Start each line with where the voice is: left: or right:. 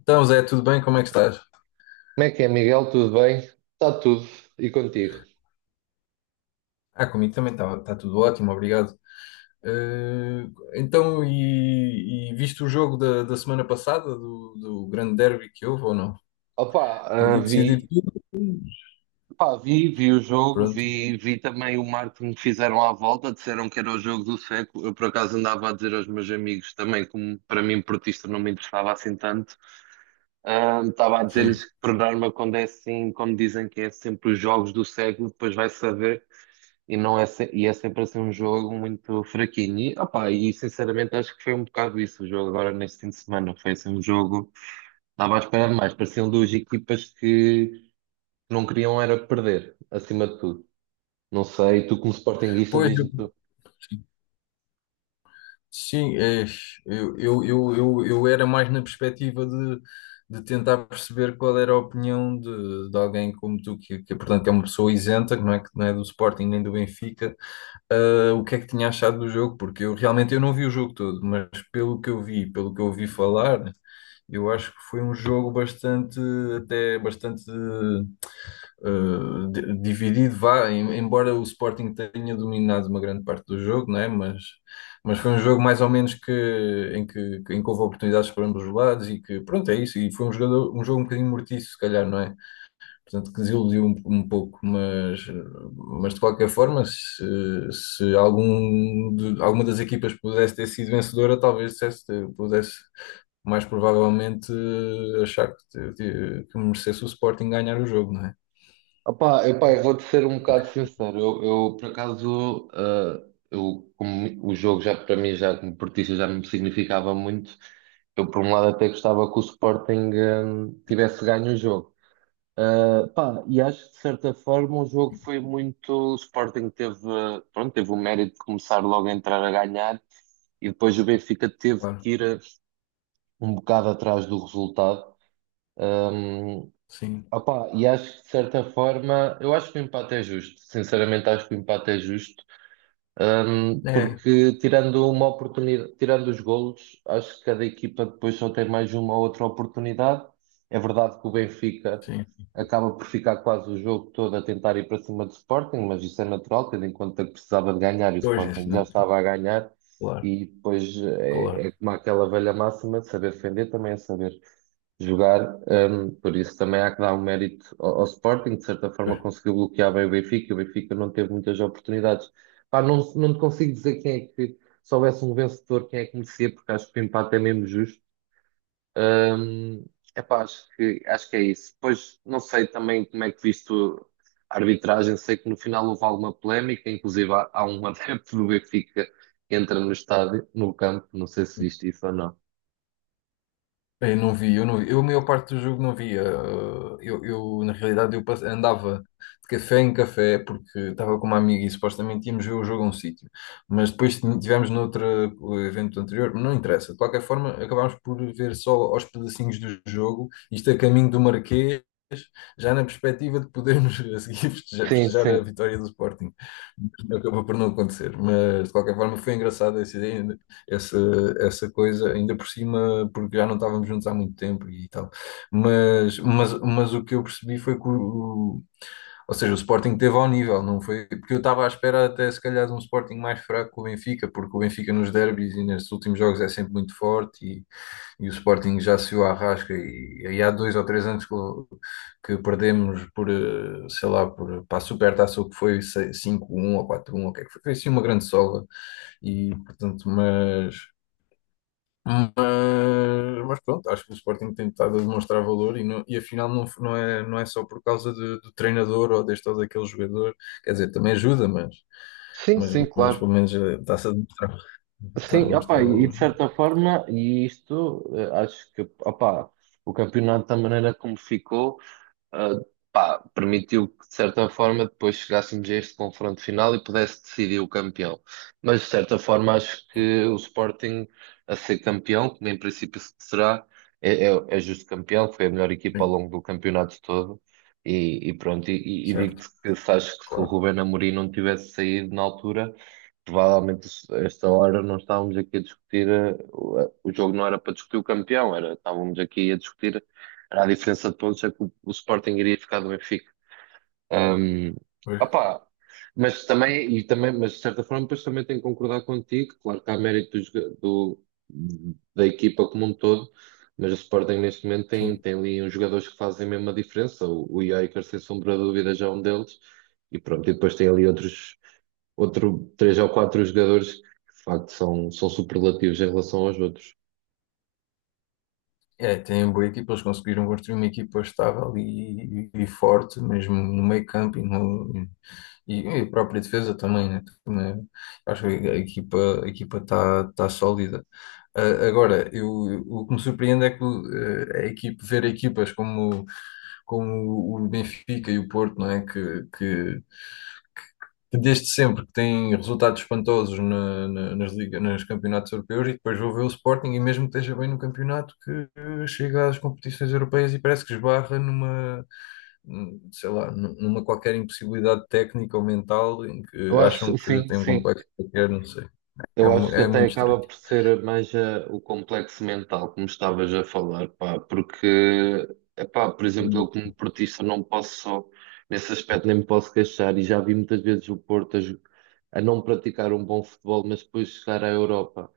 left: Então, Zé, tudo bem? Como é que estás?
right: Como é que é, Miguel? Tudo bem? Está tudo. E contigo?
left: Ah, comigo também está tá tá tudo ótimo, obrigado. Eh, então, e viste o jogo da semana passada, do grande derby que houve ou não?
right: Opa, ah,
left: Podia decidir
right: vi,
left: tudo.
right: pá, vi, vi o jogo,
left: Pronto,
right: vi, vi também o marketing que fizeram à volta. Disseram que era o jogo do século. Eu por acaso andava a dizer aos meus amigos também, como para mim portista não me interessava assim tanto. Estava a
left: sim.
right: dizer-lhes que por norma quando é assim, como dizem que é sempre os jogos do século, depois vai saber e não é, e é sempre assim um jogo muito fraquinho. E, opa, e sinceramente acho que foi um bocado isso o jogo agora neste fim de semana, foi assim um jogo. Estava a esperar mais, pareciam duas equipas que não queriam era perder, acima de tudo. Não sei, tu como sportinguista,
left: Pois, eu,
right: diz-me tu.
left: sim, sim, é, eu era mais na perspectiva de tentar perceber qual era a opinião de alguém como tu, que, portanto, é uma pessoa isenta, que não é do Sporting nem do Benfica, o que é que tinha achado do jogo, porque eu realmente eu não vi o jogo todo, mas pelo que eu vi, pelo que eu ouvi falar, eu acho que foi um jogo bastante, até bastante dividido, vá, embora o Sporting tenha dominado uma grande parte do jogo, não é? Mas foi um jogo mais ou menos em que, em que houve oportunidades para ambos os lados e que, pronto, é isso, e foi um jogo um bocadinho mortiço, se calhar, não é? Portanto, que desiludiu um pouco, mas de qualquer forma, se alguma das equipas pudesse ter sido vencedora, talvez pudesse mais provavelmente achar que merecesse o Sporting ganhar o jogo, não é?
right: Opá, eu, pá, eu vou-te ser um
left: O que-
right: bocado
left: é
right: sincero, eu, por acaso, eu, como o jogo já para mim, já como portista, já não me significava muito, eu por um lado até gostava que o Sporting, tivesse ganho o jogo. Pá, e acho que de certa forma o jogo foi muito. O Sporting teve, pronto, teve o mérito de começar logo a entrar a ganhar, e depois o Benfica teve
left: claro.
right: que ir um bocado atrás do resultado. Um,
left: Sim,
right: opá, e acho que de certa forma, eu acho que o empate é justo. Sinceramente, acho que o empate é justo.
left: é,
right: Porque tirando uma oportunidade, tirando os golos, acho que cada equipa depois só tem mais uma ou outra oportunidade. É verdade que o Benfica
left: sim.
right: acaba por ficar quase o jogo todo a tentar ir para cima do Sporting, mas isso é natural, tendo em conta que precisava de ganhar e o
left: Pois, é,
right: Sporting
left: sim,
right: já estava a ganhar.
left: claro,
right: E depois é, é
left: claro.
right: como aquela velha máxima de saber defender também é saber jogar. Por isso também há que dar um mérito ao, ao Sporting, de certa forma
left: Pois.
right: conseguiu bloquear bem o Benfica. O Benfica não teve muitas oportunidades. Pá, não, não te consigo dizer quem é que, se houvesse um vencedor, quem é que merecia, porque acho que o empate é mesmo justo. Hum, epá, acho que é isso. Depois, não sei também como é que viste a arbitragem, sei que no final houve alguma polémica, inclusive há, há um adepto do Benfica que entra no estádio, no campo, não sei se viste isso ou não.
left: Eu não vi, eu não vi. Eu, a maior parte do jogo não via. Eu na realidade, andava de café em café porque estava com uma amiga e supostamente íamos ver o jogo a um sítio. Mas depois tivemos noutro evento anterior, não interessa. De qualquer forma, acabámos por ver só aos pedacinhos do jogo, isto a caminho do Marquês, já na perspectiva de podermos a seguir festejar,
right: Sim,
left: festejar a
right: sim.
left: vitória do Sporting. Acabou por não acontecer. Mas de qualquer forma, foi engraçado essa, essa coisa, ainda por cima, porque já não estávamos juntos há muito tempo e tal. Mas o que eu percebi foi que o, ou seja, o Sporting teve ao nível, não foi? Porque eu estava à espera até se calhar de um Sporting mais fraco que o Benfica, porque o Benfica nos derbys e nestes últimos jogos é sempre muito forte e o Sporting já se o arrasca e há dois ou três anos que, que perdemos por, sei lá, por, para a Supertaça o que foi 5-1 ou quatro um 1, o que é que foi? Foi assim uma grande sova e portanto, mas, mas pronto, acho que o Sporting tem estado a demonstrar valor e, e afinal não é só por causa de- do treinador ou deste ou daquele jogador, quer dizer, também ajuda, mas,
right: Sim,
left: mas,
right: sim,
left: mas pelo
right: claro.
left: menos está-se a demonstrar, está a
right: Sim, opá,
left: demonstrar
right: e de
left: valor, não
right: certa forma, e isto, acho que, opá, o campeonato da maneira como ficou, ah, pá, permitiu que, de certa forma, depois chegássemos a este confronto final e pudesse decidir o campeão. Mas, de certa forma, acho
left: é?
right: que o Sporting a ser campeão, como em princípio se será, é, é, é justo campeão, foi a melhor equipa ao
left: Sim,
right: longo do campeonato todo. E pronto, e
left: certo,
right: digo-te que se acho que se o
left: claro,
right: Ruben Amorim não tivesse saído na altura, provavelmente a esta hora não estávamos aqui a discutir, o, o jogo não era para discutir o campeão, era, estávamos aqui a discutir era a diferença de pontos é que o Sporting iria ficar do Benfica. Hum,
left: pois,
right: opá, mas também, e também, mas de certa forma, depois também tenho que concordar contigo. Claro que há mérito do, da equipa como um todo, mas o Sporting neste momento tem,
left: sim.
right: tem ali uns jogadores que fazem mesmo a diferença. O Iker, sem sombra de dúvida, já é um deles. E pronto, e depois tem ali outros, outro, três ou quatro jogadores que de facto são, são superlativos em relação aos outros.
left: É, tem uma boa equipa, eles conseguiram construir uma equipa estável e, e forte, mesmo no meio campo e, no, e a própria defesa também, né? Também acho que a equipa está tá tá sólida. Ah, agora, o que me surpreende é que ver equipas como o Benfica e o Porto, não é? Que desde sempre que tem resultados espantosos nas ligas, nos campeonatos europeus, e depois vou ver o Sporting e mesmo que esteja bem no campeonato que chega às competições europeias e parece que esbarra sei lá, numa qualquer impossibilidade técnica ou mental em
right: Eu
left: que acham
right: acho,
left: que
right: sim,
left: tem um
right: sim.
left: complexo qualquer, não sei. É,
right: Eu
left: mu-
right: acho que
left: é
right: até
left: muito estranho.
right: acaba por ser mais o complexo mental, como estavas a falar, pá, porque, epá, por exemplo, eu
left: Sim,
right: como portista não posso, nesse aspecto nem me posso queixar, e já vi muitas vezes o Porto a, a não praticar um bom futebol, mas depois chegar à Europa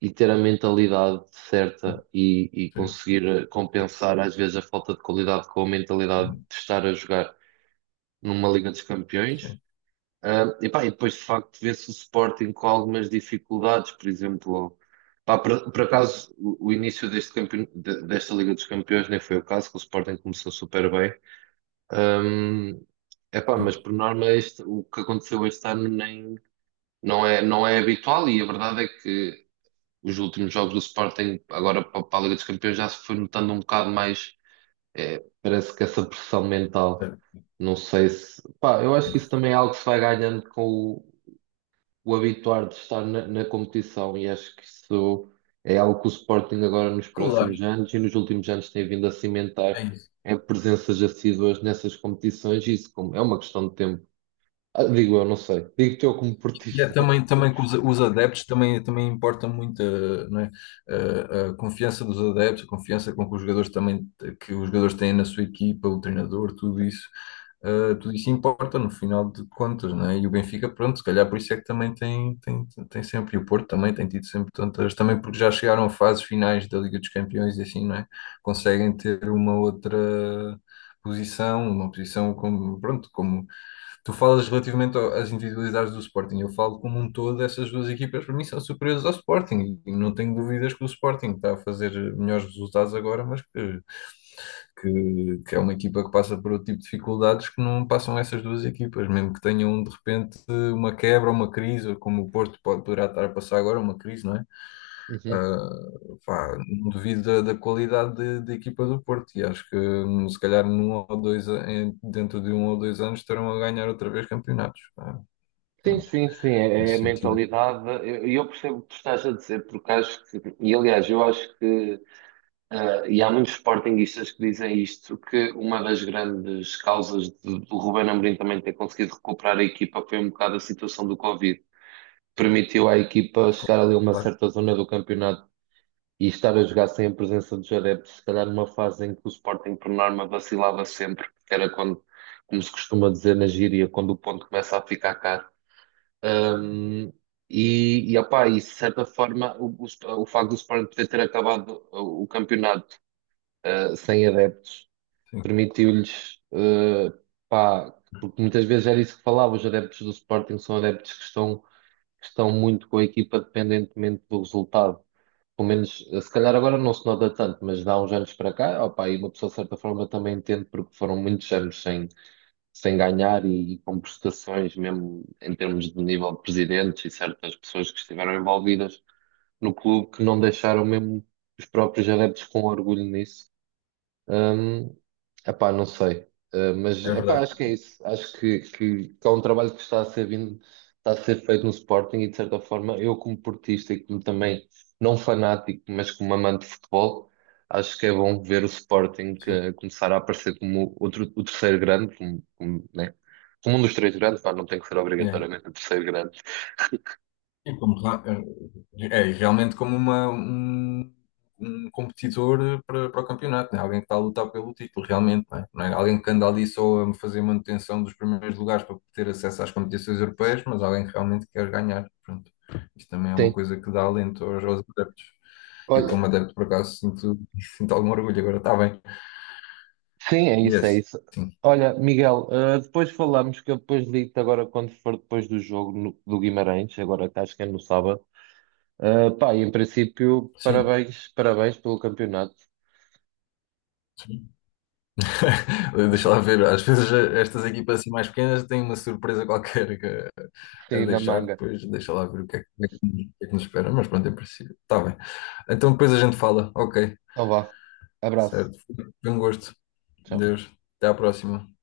right: e ter a mentalidade certa e
left: sim,
right: conseguir compensar às vezes a falta de qualidade com a mentalidade de estar a jogar numa Liga dos Campeões.
left: sim.
right: Ah, e, pá, e depois, de facto, vê-se o Sporting com algumas dificuldades, por exemplo, pá, por acaso, o início desta Liga dos Campeões nem foi o caso, que o Sporting começou super bem. Ah, epá,
left: Sim.
right: mas por norma, o que aconteceu este ano nem, não é, não é habitual, e a verdade é que os últimos jogos do Sporting, agora para, para a Liga dos Campeões, já se foi notando um bocado mais, parece que essa pressão mental. Não sei se. Pá, eu acho que isso também é algo que se vai ganhando com o o habituar de estar na, na competição e acho que isso é algo que o Sporting agora nos
left: Claro,
right: próximos anos e nos últimos anos tem vindo a
left: é
right: cimentar
left: isso.
right: é presenças assíduas nessas competições e isso como é uma questão de tempo. Ah, digo eu, não sei. Digo-te eu como
left: E é
right: portista.
left: também, também que os adeptos também, também importa muito não é? A confiança dos adeptos, a confiança com que os jogadores têm na sua equipa, o treinador, tudo isso, tudo isso importa no final de contas, não é? E o Benfica, pronto, se calhar por isso é que também tem, tem sempre, e o Porto também tem tido sempre tantas, também porque já chegaram a fases finais da Liga dos Campeões e assim, não é? Conseguem ter uma outra posição, uma posição como, pronto, como tu falas relativamente às individualidades do Sporting. Eu falo como um todo, essas duas equipas para mim são superiores ao Sporting, e não tenho dúvidas que o Sporting está a fazer melhores resultados agora, mas que é uma equipa que passa por outro tipo de dificuldades que não passam essas duas equipas, mesmo que tenham de repente uma quebra, uma crise, ou como o Porto pode, poderá estar a passar agora, uma crise, não é?
right: Uhum.
left: Pá, não duvido da qualidade da equipa do Porto e acho que se calhar num ou dois, a- em- dentro de um ou dois anos estarão a ganhar outra vez campeonatos, pá.
right: Sim,
left: Pronto,
right: sim, sim, é, é
left: nesse
right: a
left: sentido.
right: mentalidade. E eu percebo o que tu estás a dizer, porque acho que, e aliás, eu acho que e há muitos sportinguistas que dizem isto, que uma das grandes causas do Ruben Amorim também ter conseguido recuperar a equipa foi um bocado a situação do Covid. Permitiu à equipa chegar ali a uma
left: Claro,
right: certa zona do campeonato e estar a jogar sem a presença dos adeptos, se calhar numa fase em que o Sporting, por norma, vacilava sempre, que era quando, como se costuma dizer na gíria, quando o ponto começa a ficar caro. Um, e, opá, e de certa forma, o facto do Sporting poder ter acabado o campeonato sem adeptos,
left: sim,
right: permitiu-lhes, pá, porque muitas vezes era isso que falava, os adeptos do Sporting são adeptos que estão muito com a equipa dependentemente do resultado. Pelo menos, se calhar agora não se nota tanto, mas dá uns anos para cá, opá, e uma pessoa de certa forma também entende, porque foram muitos anos sem, sem ganhar e, com prestações, mesmo em termos de nível de presidentes e certas pessoas que estiveram envolvidas no clube, que não deixaram mesmo os próprios adeptos com orgulho nisso. Hum, epá, não sei. Mas
left: é
right: epá,
left: verdade.
right: acho que é isso. Acho que há um trabalho que está a ser vindo, está a ser feito no Sporting e de certa forma eu como portista e como também não fanático, mas como amante de futebol, acho que é bom ver o Sporting
left: Sim,
right: começar a aparecer como outro, o terceiro grande, como, como, né? Como um dos três grandes, pá, não tem que ser
left: é.
right: obrigatoriamente o terceiro grande.
left: E é realmente como um competidor para, para o campeonato, né? Alguém que está a lutar pelo título, realmente, né? Não é alguém que anda ali só a fazer manutenção dos primeiros lugares para ter acesso às competições europeias, mas alguém que realmente quer ganhar. Pronto. Isto também é uma
right: Sim.
left: coisa que dá alento aos, aos adeptos. E eu,
right: Olha,
left: como adepto, por acaso, sinto, sinto algum orgulho. Agora está bem.
right: sim, é
left: E é
right: isso, é
left: assim.
right: isso. Olha, Miguel, ah, depois falamos que eu depois ligo-te agora quando for depois do jogo do Guimarães, agora que acho que é no sábado. Ah, pá, e em princípio,
left: Sim.
right: parabéns, parabéns pelo campeonato.
left: Deixa lá ver, às vezes estas equipas assim mais pequenas têm uma surpresa qualquer a
right: Sim, na
left: deixar,
right: manga.
left: depois deixa lá ver o que é que, o que é que nos o que é que nos espera, mas pronto, é preciso. Está bem. Então depois a gente fala, ok,
right: Então vá. Abraço.
left: certo. Foi um gosto.
right: Tchau.
left: Deus, até à próxima.